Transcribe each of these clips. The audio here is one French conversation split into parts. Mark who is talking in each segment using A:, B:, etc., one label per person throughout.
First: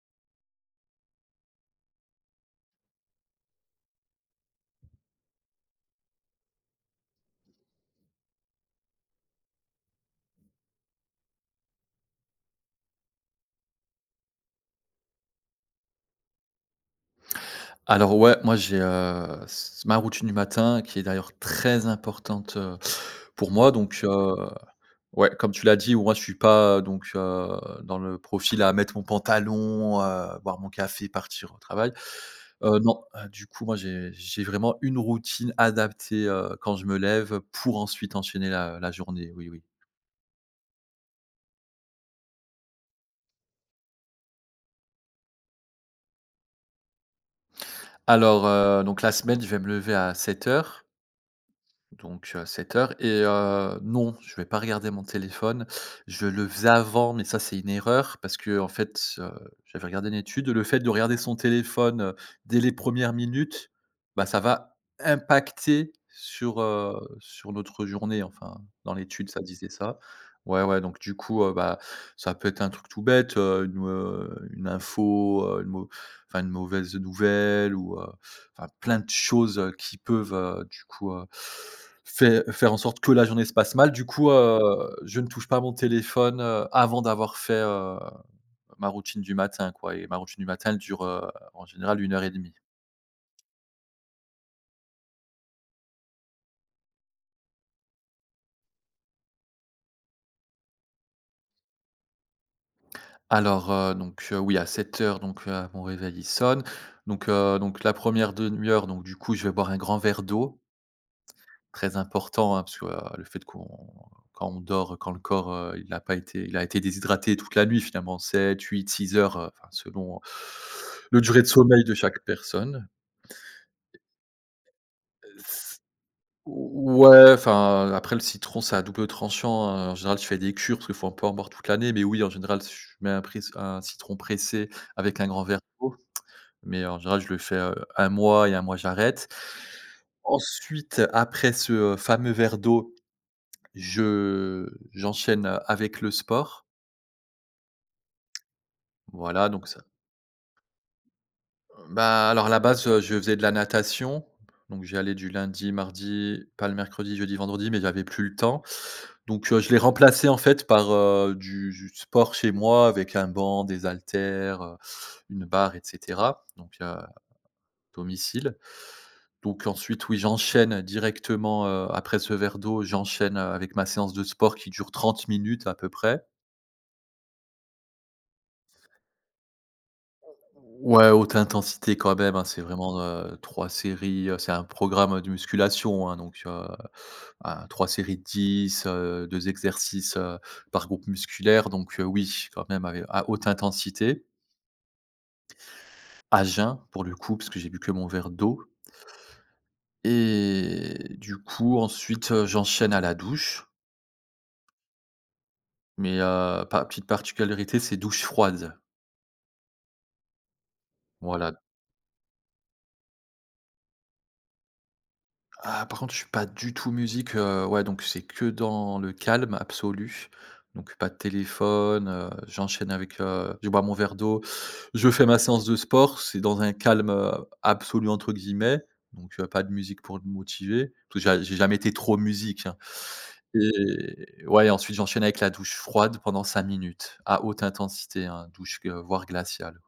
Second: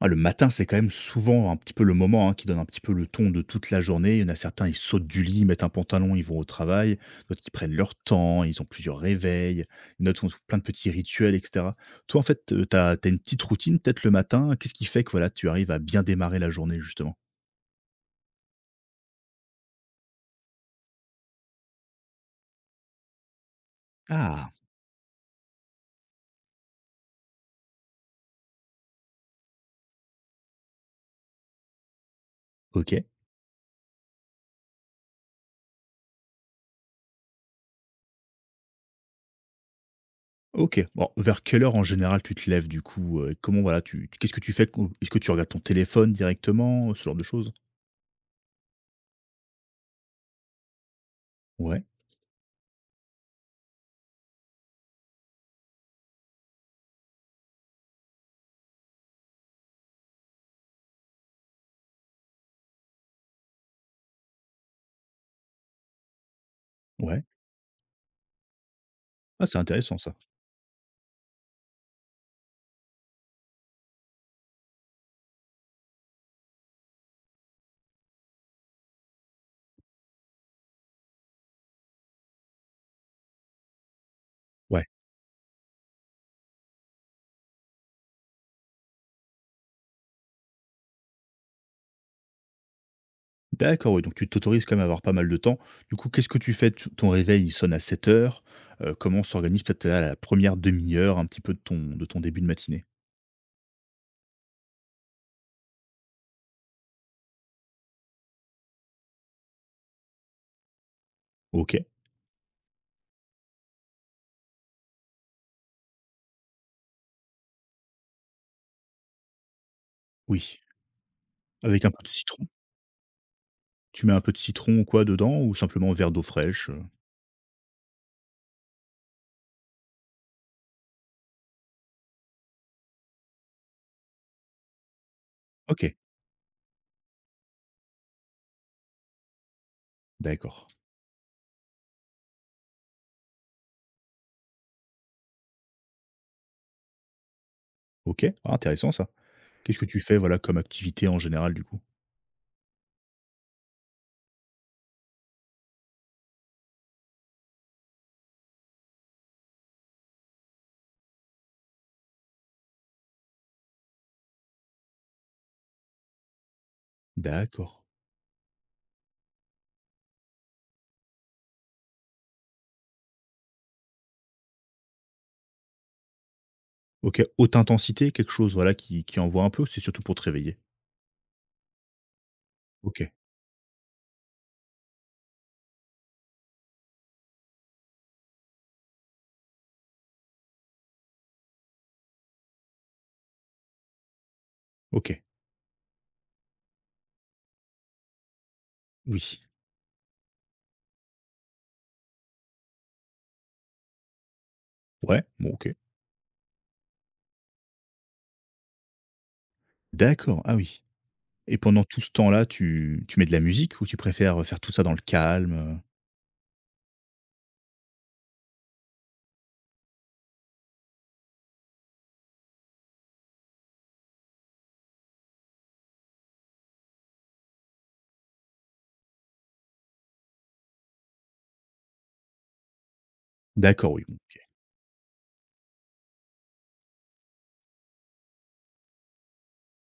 A: Ah, le matin, c'est quand même souvent un petit peu le moment, hein, qui donne un petit peu le ton de toute la journée. Il y en a certains, ils sautent du lit, mettent un pantalon, ils vont au travail. D'autres, ils prennent leur temps, ils ont plusieurs réveils. D'autres ont plein de petits rituels, etc. Toi, en fait, tu as, une petite routine, peut-être le matin. Qu'est-ce qui fait que voilà, tu arrives à bien démarrer la journée, justement?
B: Alors ouais, moi j'ai, s ma routine du matin qui est d'ailleurs très importante, pour moi. Donc
A: Ah,
B: ouais, comme tu l'as dit, moi je suis pas donc dans le profil à mettre mon pantalon, boire mon café, partir au travail.
A: Ok.
B: Non, du coup moi j'ai vraiment une routine adaptée, quand je me lève pour ensuite enchaîner la journée, oui, oui.
A: Ok. Bon, vers quelle heure en général tu te lèves du coup comment voilà, qu'est-ce que tu fais? Est-ce que tu regardes ton téléphone directement, ce genre de choses?
B: Alors, donc la semaine, je vais me lever à 7h.
A: Ouais,
B: Donc 7h. Et non, je vais pas regarder mon téléphone. Je le faisais avant, mais ça, c'est une erreur parce que en fait, j'avais regardé une étude. Le fait de regarder son téléphone, dès les premières minutes, bah, ça va impacter sur, heu,
A: ouais.
B: sur notre journée, enfin, dans l'étude, ça
A: Ah, c'est
B: disait
A: intéressant
B: ça.
A: ça.
B: Ouais, ouais, donc du coup, bah, ça peut être un truc tout bête, une info, une mau enfin, une mauvaise nouvelle, ou enfin plein de choses, qui peuvent, du coup, faire en sorte que la journée se passe mal. Du coup, je ne touche pas mon téléphone, avant d'avoir fait, ma routine du matin, quoi. Et ma routine du matin, elle dure, en général une heure et demie.
A: D'accord, oui, donc tu t'autorises quand même à avoir pas mal de temps. Du coup, qu'est-ce que tu fais? Tu ton réveil, il sonne à 7 h, comment s'organise peut-être la première demi-heure un petit peu de ton début de matinée?
B: Alors, donc, oui, à 7h, donc, mon réveil il sonne. Donc la première demi-heure, donc du coup, je vais boire un grand verre d'eau.
A: OK,
B: Très important, hein, parce que, le fait qu'on quand on dort, quand le corps, il a pas été il a été déshydraté toute la nuit, finalement, sept huit six heures, enfin selon
A: oui,
B: le durée de
A: avec
B: sommeil
A: un
B: de
A: peu de
B: chaque
A: citron?
B: personne.
A: Tu mets un peu de citron ou quoi dedans ou
B: S
A: simplement un verre d'eau fraîche?
B: Ouais, enfin, après le citron, c'est à double tranchant, hein. En général, je fais des cures parce qu'il faut pas en boire toute l'année, mais oui, en général, je mets un citron pressé avec un grand verre
A: OK,
B: d'eau, mais en général, je le fais, 1 mois, et un mois j'arrête.
A: d'accord.
B: Ensuite, après ce fameux verre d'eau, Je j'enchaîne avec le sport.
A: OK, ah intéressant ça.
B: Voilà, donc
A: Qu'est-ce
B: ça
A: que tu fais, voilà, comme activité en général, du coup?
B: bah, alors à la base, je faisais de la natation, donc j'y allais du lundi, mardi, pas le mercredi, jeudi, vendredi, mais j'avais plus le temps. Donc je l'ai remplacé en fait par, du sport chez moi avec un banc, des haltères, une barre et cetera, donc à
A: D'accord.
B: domicile. Donc ensuite, oui, j'enchaîne directement, après ce verre d'eau, j'enchaîne, avec ma séance de sport qui dure 30 minutes à peu près.
A: OK, haute intensité, quelque chose, voilà, qui envoie un peu c'est surtout pour te réveiller?
B: Ouais, haute intensité quand même, hein, c'est vraiment,
A: OK,
B: 3 séries, c'est un programme de musculation, hein, donc, un 3 séries de 10, 2 exercices, par groupe musculaire, donc, oui, quand même avec à haute intensité,
A: OK,
B: à jeun pour le coup, parce que j'ai bu que mon verre d'eau,
A: oui.
B: et du coup ensuite, j'enchaîne à la douche,
A: Ouais, bon OK.
B: mais, pa petite particularité, c'est douche froide.
A: D'accord, ah oui.
B: Voilà.
A: Et pendant tout ce temps-là, tu mets de la musique ou tu préfères, faire tout ça dans le calme?
B: Ah, par contre, je suis pas du tout musique, ouais, donc c'est que dans le calme absolu. Donc pas de téléphone, j'enchaîne avec, je bois mon verre d'eau, je fais ma séance de sport, c'est dans un «calme, absolu» entre guillemets, donc pas de musique pour me motiver, parce que j'ai jamais été trop musique, hein.
A: D'accord, oui,
B: Et ouais, ensuite j'enchaîne avec la douche froide pendant 5 minutes à haute intensité, hein, douche, voire glaciale.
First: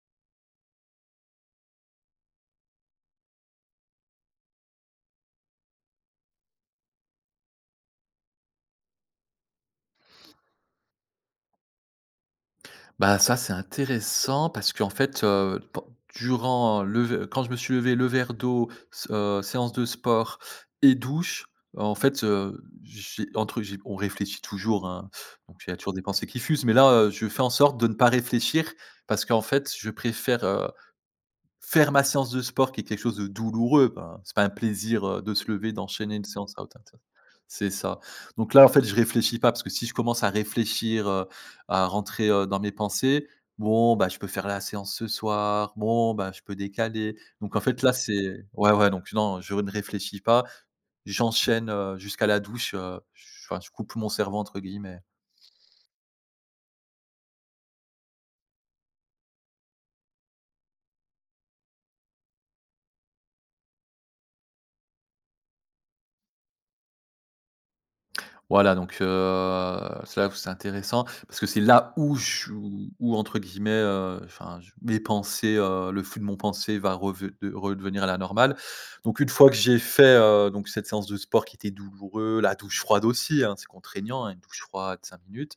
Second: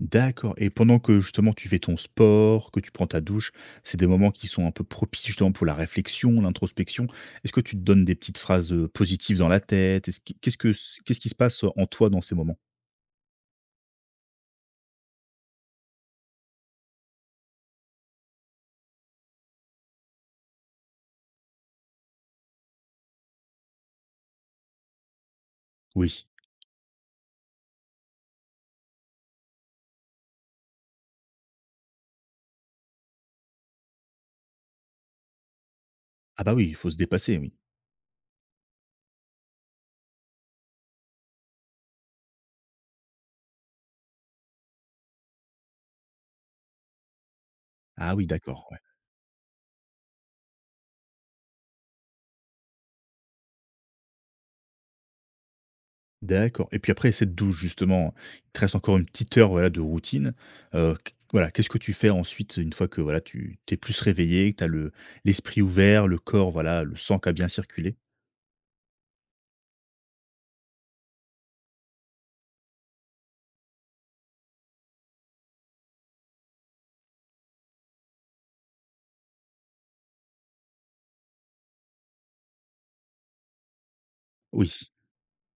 A: d'accord et pendant que justement tu fais ton sport, que tu prends ta douche, c'est des moments qui sont un peu propices justement pour la réflexion, l'introspection. Est-ce que tu te donnes des petites phrases, positives dans la tête? Est-ce qui qu'est-ce que qu'est-ce qui se passe en toi dans ces moments?
B: Bah, ça, c'est intéressant parce qu'en fait, pen durant le v quand je me suis levé, le verre d'eau, s séance de sport et douche, en fait, j'ai on réfléchit toujours, hein, donc il y a toujours des
A: Oui.
B: pensées qui fusent, mais là, je fais en sorte de ne pas réfléchir parce qu'en fait, je préfère faire ma séance de sport qui est quelque chose de douloureux. Ben, c'est pas un plaisir, de se lever, d'enchaîner une
A: Ah bah
B: séance à
A: oui, il
B: haute
A: faut se
B: intens
A: dépasser, oui.
B: c'est ça. Donc là, en fait, je réfléchis pas, parce que si je commence à réfléchir, à rentrer, dans mes pensées, bon, bah, je peux faire la séance ce soir, bon, bah, je peux décaler. Donc en fait, là,
A: Ah oui,
B: c'est
A: d'accord.
B: ouais, ouais, donc non, je ne réfléchis pas. J'enchaîne, jusqu'à la douche, j enfin, «je coupe mon cerveau» entre guillemets.
A: D'accord et puis après cette douche justement, il te reste encore une petite heure, voilà, de routine, q voilà, qu'est-ce que tu fais ensuite une fois que, voilà, tu t'es plus réveillé, que tu as le l'esprit ouvert, le corps, voilà, le sang qui a bien circulé?
B: Voilà, donc c'est là où c'est intéressant, parce que c'est là où je où où entre guillemets, enfin je mes pensées, le flux de mon pensée va reve de redevenir à la normale. Donc une fois que j'ai fait, donc cette séance de sport qui était douloureux, la douche froide aussi, hein, c'est contraignant, hein, une douche
A: Oui,
B: froide, 5 minutes.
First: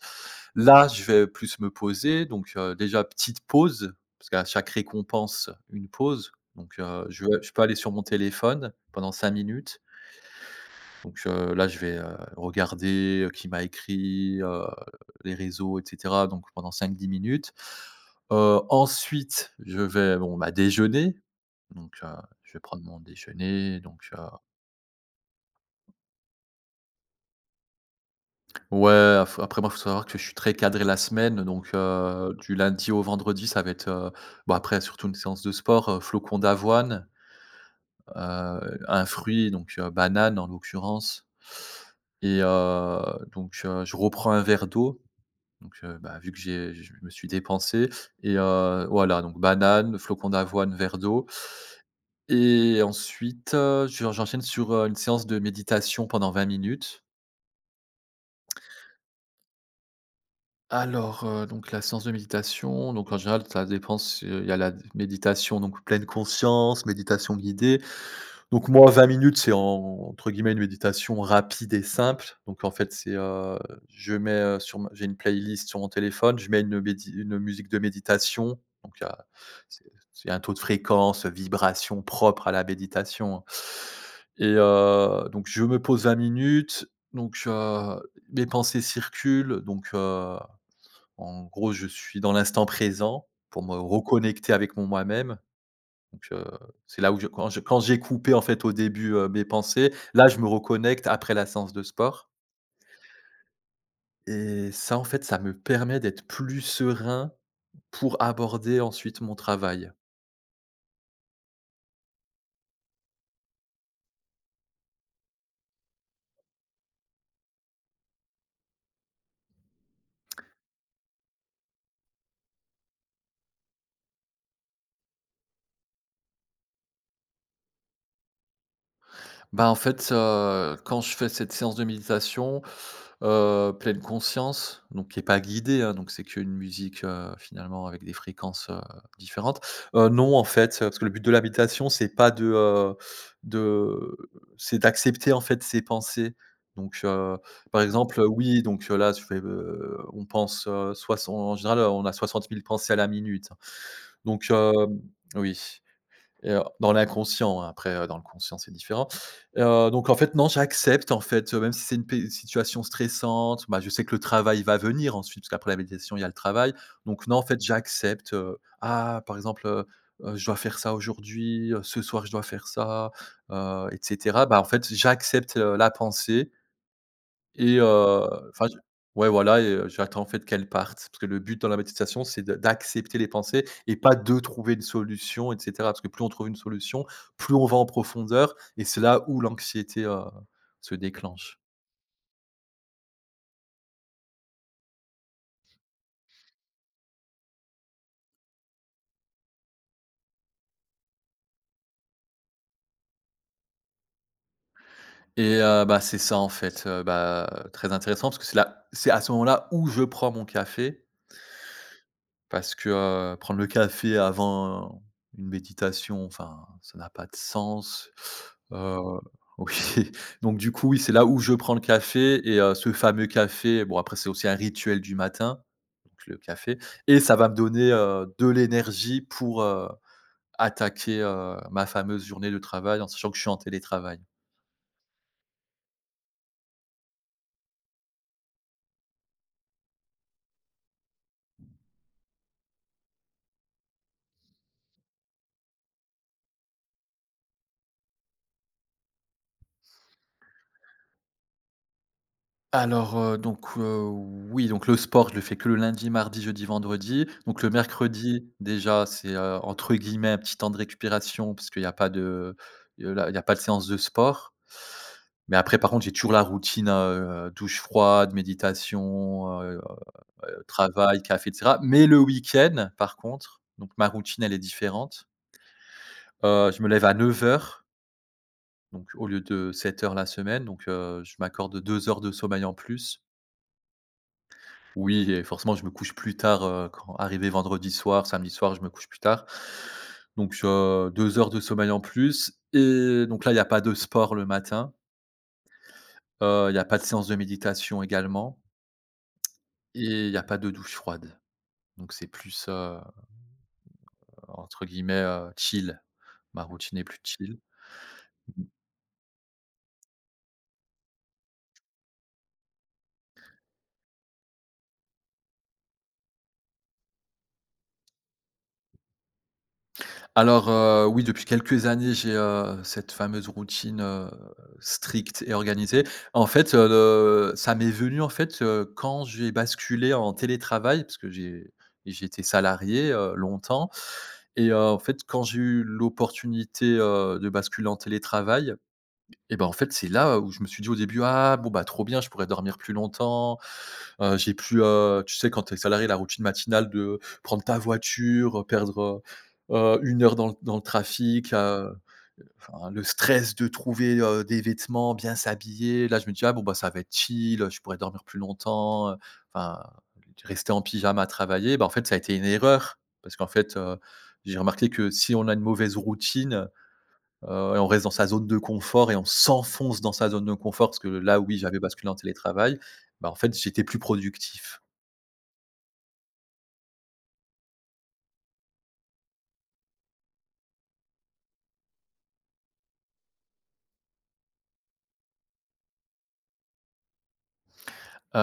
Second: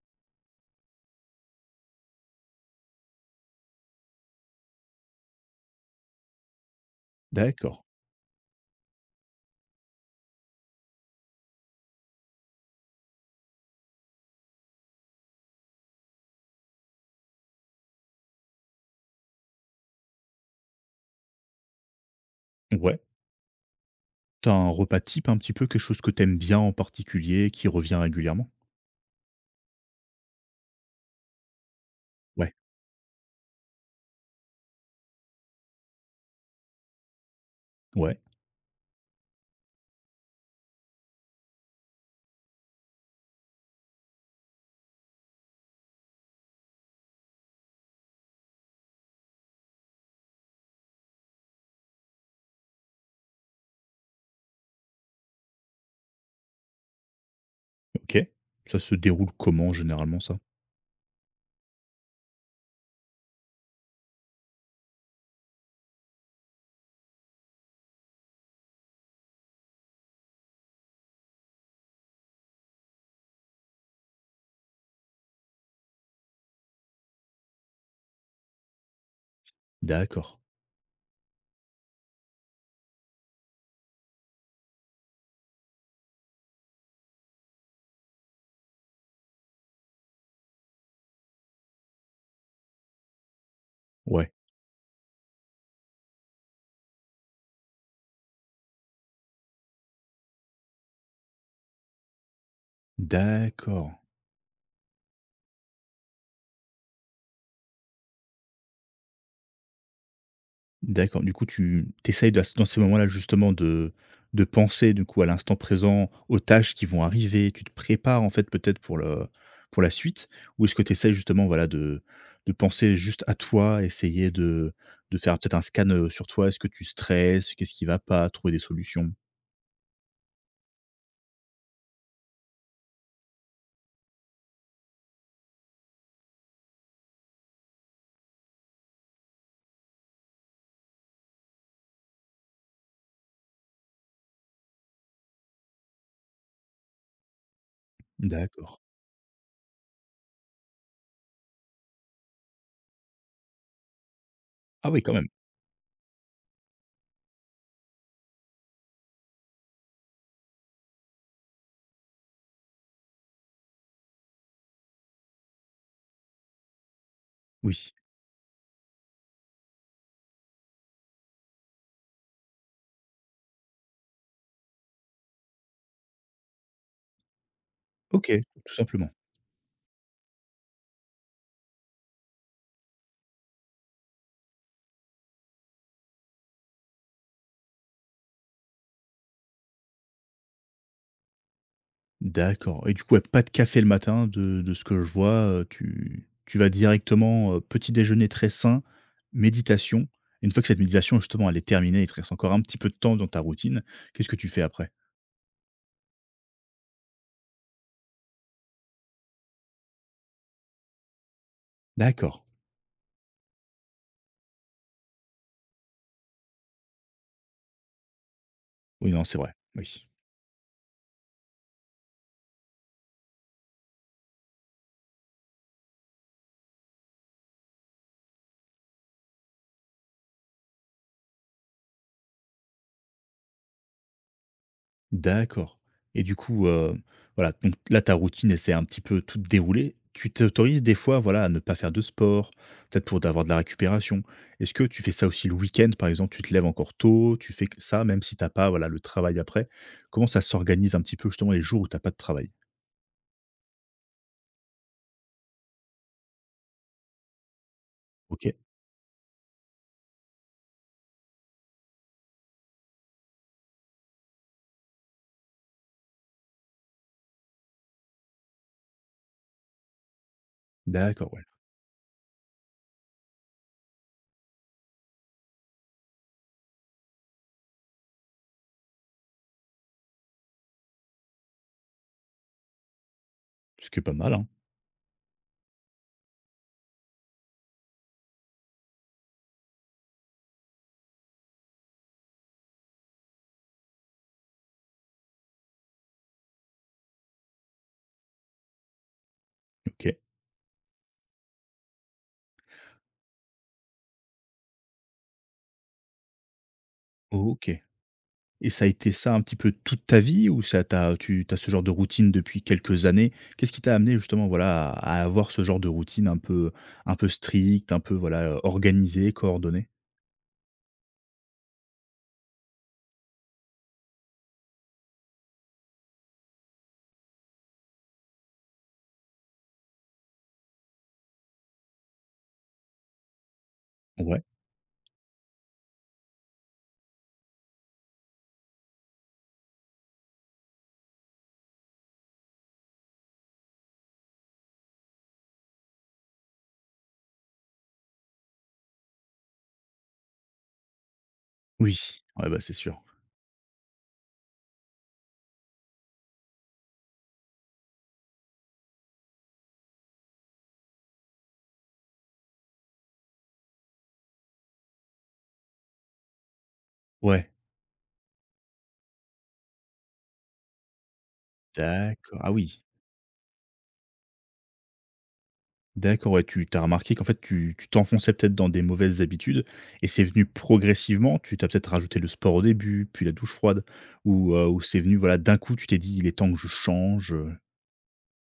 B: Là, je vais plus me poser, donc déjà petite pause, parce qu'à chaque récompense, une pause. Donc je peux aller
A: d'accord.
B: sur mon téléphone pendant 5 minutes. Donc là, je vais, regarder, qui m'a écrit, les réseaux et cetera, donc pendant cinq dix minutes. Ensuite, je vais bon, bah, déjeuner, donc je vais prendre
A: Ouais.
B: mon déjeuner. Donc
A: Tu as un repas type un petit peu, quelque chose que tu aimes bien en particulier, qui revient régulièrement?
B: ouais, faut après moi, il faut savoir que je suis très cadré la semaine, donc
A: Ouais,
B: du lundi au vendredi, ça va être, bon, après surtout une séance de sport, flocons d'avoine,
A: ouais,
B: un fruit, donc banane en l'occurrence. Et donc je reprends un verre d'eau. Donc, bah, vu que j'ai je me suis dépensé, et voilà, donc banane, flocon d'avoine, verre d'eau, et ensuite, je j'enchaîne sur, une séance de méditation pendant 20 minutes.
A: OK. Ça se déroule comment généralement ça?
B: Alors, donc la séance de méditation, donc en général, ça dépend, c'est il y a la méditation donc pleine conscience, méditation guidée. Donc moi, 20 minutes, c'est en entre guillemets une méditation rapide et simple. Donc en fait, c'est, je mets, sur ma j'ai une playlist sur mon téléphone, je mets une musique de méditation. Donc il y a c'est
A: D'accord.
B: un taux de fréquence, vibration propre à la méditation, hein. Et donc je me pose 20 minutes, donc mes pensées circulent, donc en gros, je suis dans l'instant présent pour me
A: Ouais.
B: reconnecter avec mon moi-même. Donc c'est là où je quand j'ai coupé en fait au début, mes pensées, là je me reconnecte après la séance de sport,
A: D'accord.
B: et ça en fait, ça me permet d'être plus serein pour aborder ensuite mon travail.
A: D'accord, du coup tu essayes dans ces moments-là justement de penser du coup à l'instant présent, aux tâches qui vont arriver, tu te prépares en fait peut-être pour la suite? Ou est-ce que tu essaies justement voilà de penser juste à toi, essayer de faire peut-être un scan, sur toi? Est-ce que tu stresses? Qu'est-ce qui va pas? Trouver des solutions?
B: Bah, en fait, quand je fais cette séance de méditation pleine conscience, donc qui est pas guidée, hein, donc c'est qu'une musique, finalement avec des fréquences, différentes. Non, en fait, parce que le but de la méditation, c'est pas de, de c'est d'accepter, en fait, ses pensées. Donc, par exemple, oui,
A: D'accord.
B: donc, là, on pense, soix en général, on a 60 000 pensées à la minute. Donc,
A: Ah
B: hem
A: oui quand même.
B: oui. Et dans l'inconscient, hein, après, dans le conscient, c'est différent. Donc en fait, non, j'accepte en fait, même si c'est une p situation stressante, bah, je sais que le travail va venir ensuite, parce qu'après la méditation, il y a le travail. Donc non, en fait,
A: Oui.
B: j'accepte, ah, par exemple, je dois faire ça aujourd'hui, ce soir, je dois faire ça, et cetera. Bah, en fait, j'accepte, la pensée. Et
A: OK,
B: enfin
A: tout
B: je
A: simplement.
B: ouais voilà. Et j'attends en fait qu'elles partent, parce que le but dans la méditation, c'est de d'accepter les pensées et pas de trouver une solution et cetera. Parce que plus on trouve une solution, plus on va en profondeur, et c'est là où l'anxiété, se déclenche.
A: D'accord et du coup, ouais, pas de café le matin de ce que je vois, tu vas directement, petit déjeuner très sain, méditation et une fois que cette méditation justement elle est terminée, il te reste encore un petit peu de temps dans ta routine, qu'est-ce que tu fais après?
B: Et bah, c'est ça en fait, bah, très intéressant parce que c'est à ce moment-là où je prends mon café.
A: D'accord,
B: Parce que, prendre le café avant une méditation, enfin, ça n'a pas de sens. Heu,
A: oui, non, c'est vrai, oui.
B: oui, donc du coup, oui, c'est là où je prends le café. Et ce fameux café, bon, après, c'est aussi un rituel du matin, donc le café, et ça va me donner, de l'énergie pour, attaquer, ma fameuse journée de travail, en sachant que je suis en télétravail.
A: D'accord et du coup, voilà, donc là, ta routine, elle s'est un petit peu toute déroulée. Tu t'autorises des fois, voilà, à ne pas faire de sport, peut-être pour d'avoir de la récupération. Est-ce que tu fais ça aussi le week-end, par exemple? Tu te lèves encore tôt, tu fais que ça, même si t'as pas, voilà, le travail après? Comment ça s'organise un petit peu, justement, les jours où t'as pas de travail?
B: Alors, donc, oui, donc le sport, je le fais que le lundi, mardi, jeudi, vendredi. Donc le
A: OK,
B: mercredi, déjà, c'est, entre guillemets, «un petit temps de récupération», parce qu'il y a pas de il y a pas de séance de sport. Mais après, par contre, j'ai toujours la routine, douche froide, méditation, travail,
A: d'accord, ouais,
B: café et cetera. Mais le week-end, par contre, donc ma routine, elle est différente. Je me lève à 9h, donc au lieu de 7h la semaine. Je m'accorde 2 heures de sommeil en plus.
A: ce qui est pas mal, hein.
B: Oui, et forcément, je me couche plus tard, quand arrivé vendredi soir, samedi soir, je me couche plus tard. 2 heures de sommeil en plus, et donc là, il n'y a pas de sport le matin, il n'y a pas de séance de méditation également,
A: OK.
B: et il n'y a pas de douche froide. Donc c'est plus, entre guillemets, chill. Ma routine est plus chill.
A: OK. Et ça a été ça un petit peu toute ta vie ou ça t'a tu as ce genre de routine depuis quelques années? Qu'est-ce qui t'a amené justement, voilà, à avoir ce genre de routine un peu stricte, un peu, voilà, organisée, coordonnée?
B: Oui, depuis quelques années, j'ai, cette fameuse routine, stricte et organisée. En fait, le ça m'est venu, en fait, quand j'ai basculé en télétravail, parce que j'ai été salarié, longtemps.
A: Ouais.
B: Et en fait, quand j'ai eu l'opportunité, de basculer en télétravail, et ben en fait, c'est là où je me suis dit au début: «Ah bon, bah, trop bien, je pourrais dormir plus longtemps, j'ai plus» tu sais, quand t'es salarié, la routine matinale de prendre ta voiture, perdre, 1 heure dans le trafic,
A: Oui. Ouais, bah, c'est
B: enfin
A: sûr.
B: le stress de trouver, des vêtements, bien s'habiller. Là, je me dis: «Ah bon, bah, ça va être chill, je pourrais dormir plus longtemps, enfin rester en pyjama à travailler». Ben en fait, ça a été une erreur parce qu'en fait, j'ai remarqué que si on a une mauvaise routine,
A: Ouais.
B: Et on reste dans sa zone de confort et on s'enfonce dans sa zone de confort parce que là, oui, j'avais basculé en
A: D'accord. Ah
B: télétravail.
A: oui.
B: Bah, en fait, j'étais plus productif.
A: D'accord, ouais, tu t'as remarqué qu'en fait tu t'enfonçais peut-être dans des mauvaises habitudes et c'est venu progressivement? Tu t'as peut-être rajouté le sport au début, puis la douche froide ou c'est venu, voilà, d'un coup tu t'es dit: «Il est temps que je change»?
B: Heu,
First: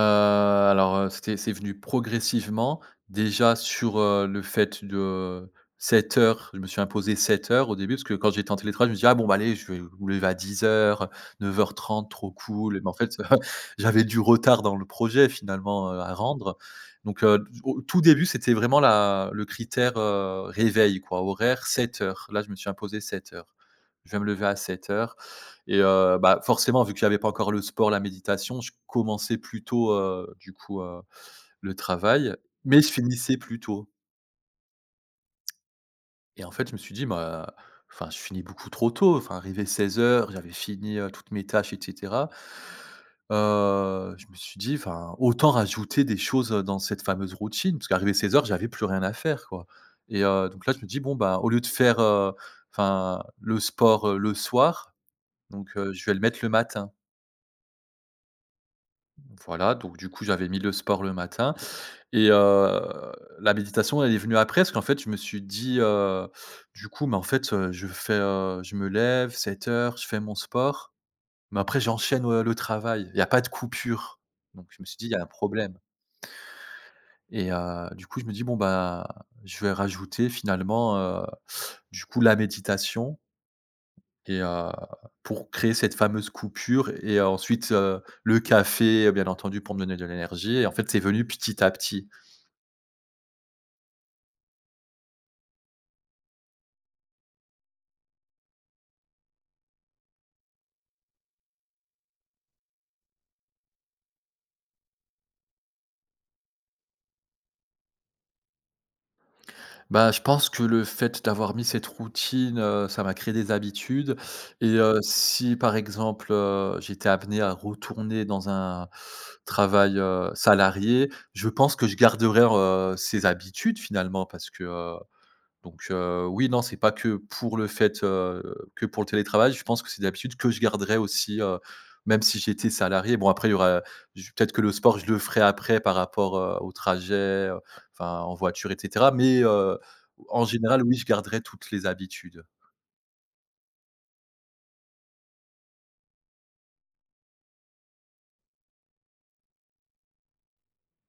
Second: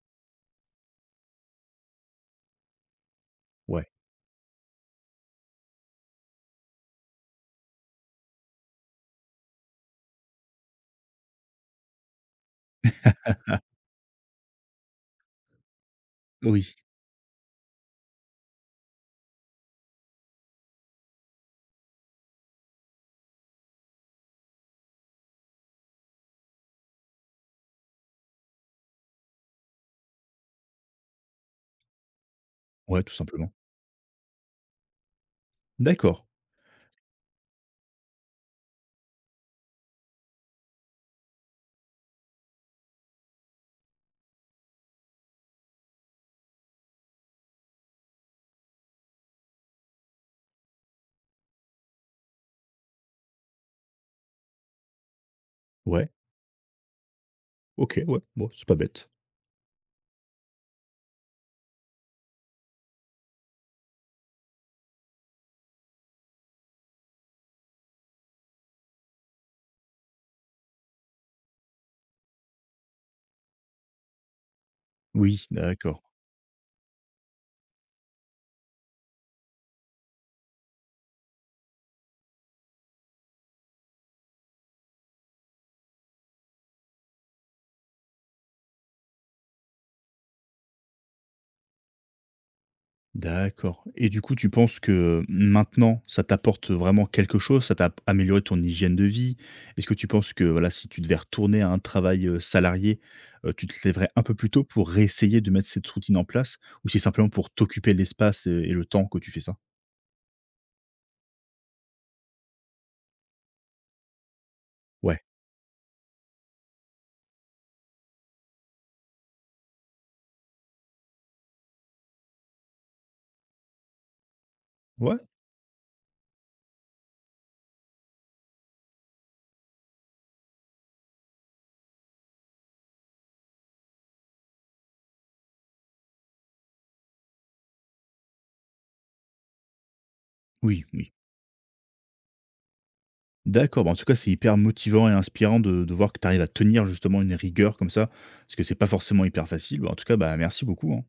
B: alors, heu, C'est venu progressivement. Déjà
A: Ouais.
B: sur, le fait de 7h, je me suis imposé 7h au début, parce que quand j'étais en télétravail, je me disais: «Ah bon, bah, allez, je vais me lever à 10h, 9h30, trop cool», mais en fait, j'avais du retard dans le projet finalement, à rendre.
A: Oui.
B: Donc, au tout début, c'était vraiment la le critère, réveil quoi, horaire 7h. Là, je me suis imposé 7h. Je vais me lever à 7h. Et bah, forcément, vu que j'avais pas encore le sport, la méditation, je commençais plutôt du coup, le travail, mais je
A: Ouais, tout
B: finissais
A: simplement.
B: plus tôt.
A: D'accord.
B: Et en fait, je me suis dit: «Bah, enfin, je finis beaucoup trop tôt». Enfin, arrivé 16:00, j'avais fini, toutes mes tâches et cetera. Je me suis dit: «Enfin, autant rajouter des choses, dans cette fameuse routine», parce qu'arrivé 16:00, j'avais plus rien à faire, quoi. Et donc là, je me dis: «Bon, bah, au lieu de faire, enfin, le sport, le soir, donc je
A: Ouais,
B: vais le mettre le matin».
A: OK, ouais, bon, c'est pas bête.
B: Voilà, donc du coup, j'avais mis le sport le matin, et la méditation, elle est venue après parce qu'en fait, je me suis dit, du coup, mais en fait, je fais, je me lève 7h, je fais mon sport, mais après j'enchaîne, le travail. Il y a pas de coupure. Donc je me suis dit: «Il y a un
A: Oui,
B: problème»,
A: d'accord,
B: et du coup, je me dis: «Bon, bah, je vais rajouter finalement, du coup, la méditation». Et pour créer cette fameuse coupure, et ensuite, le café, bien entendu, pour me donner de l'énergie, et en fait, c'est venu petit à petit.
A: d'accord et du coup, tu penses que maintenant, ça t'apporte vraiment quelque chose? Ça t'a amélioré ton hygiène de vie? Est-ce que tu penses que, voilà, si tu devais retourner à un travail, salarié, tu te lèverais un peu plus tôt pour réessayer de mettre cette routine en place? Ou c'est simplement pour t'occuper l'espace, et le temps que tu fais ça?
B: Bah, je pense que le fait d'avoir mis cette routine, ça m'a créé des habitudes, et
A: Ouais,
B: si par exemple, j'étais amené à retourner dans un travail, salarié, je pense que je garderais, ces habitudes finalement, parce que,
A: ouais,
B: donc oui, non, c'est pas que pour le fait, que pour le télétravail. Je pense que c'est des habitudes que je garderai aussi, même si j'étais salarié. Bon, après il y aura j peut-être que le sport je le ferai après par rapport, au trajet, enfin en voiture et cetera. Mais en général,
A: oui,
B: oui, je
A: oui.
B: garderai toutes les habitudes.
A: D'accord, bah, en tout cas, c'est hyper motivant et inspirant de voir que tu arrives à tenir justement une rigueur comme ça, parce que c'est pas forcément hyper facile. Bah, en tout cas, bah, merci beaucoup, hein.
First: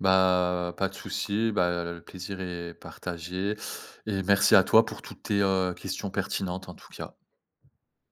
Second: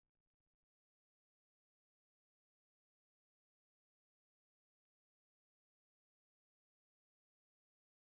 B: Bah, pas de souci, bah, le plaisir est partagé, et merci à toi pour toutes tes, questions pertinentes en tout cas.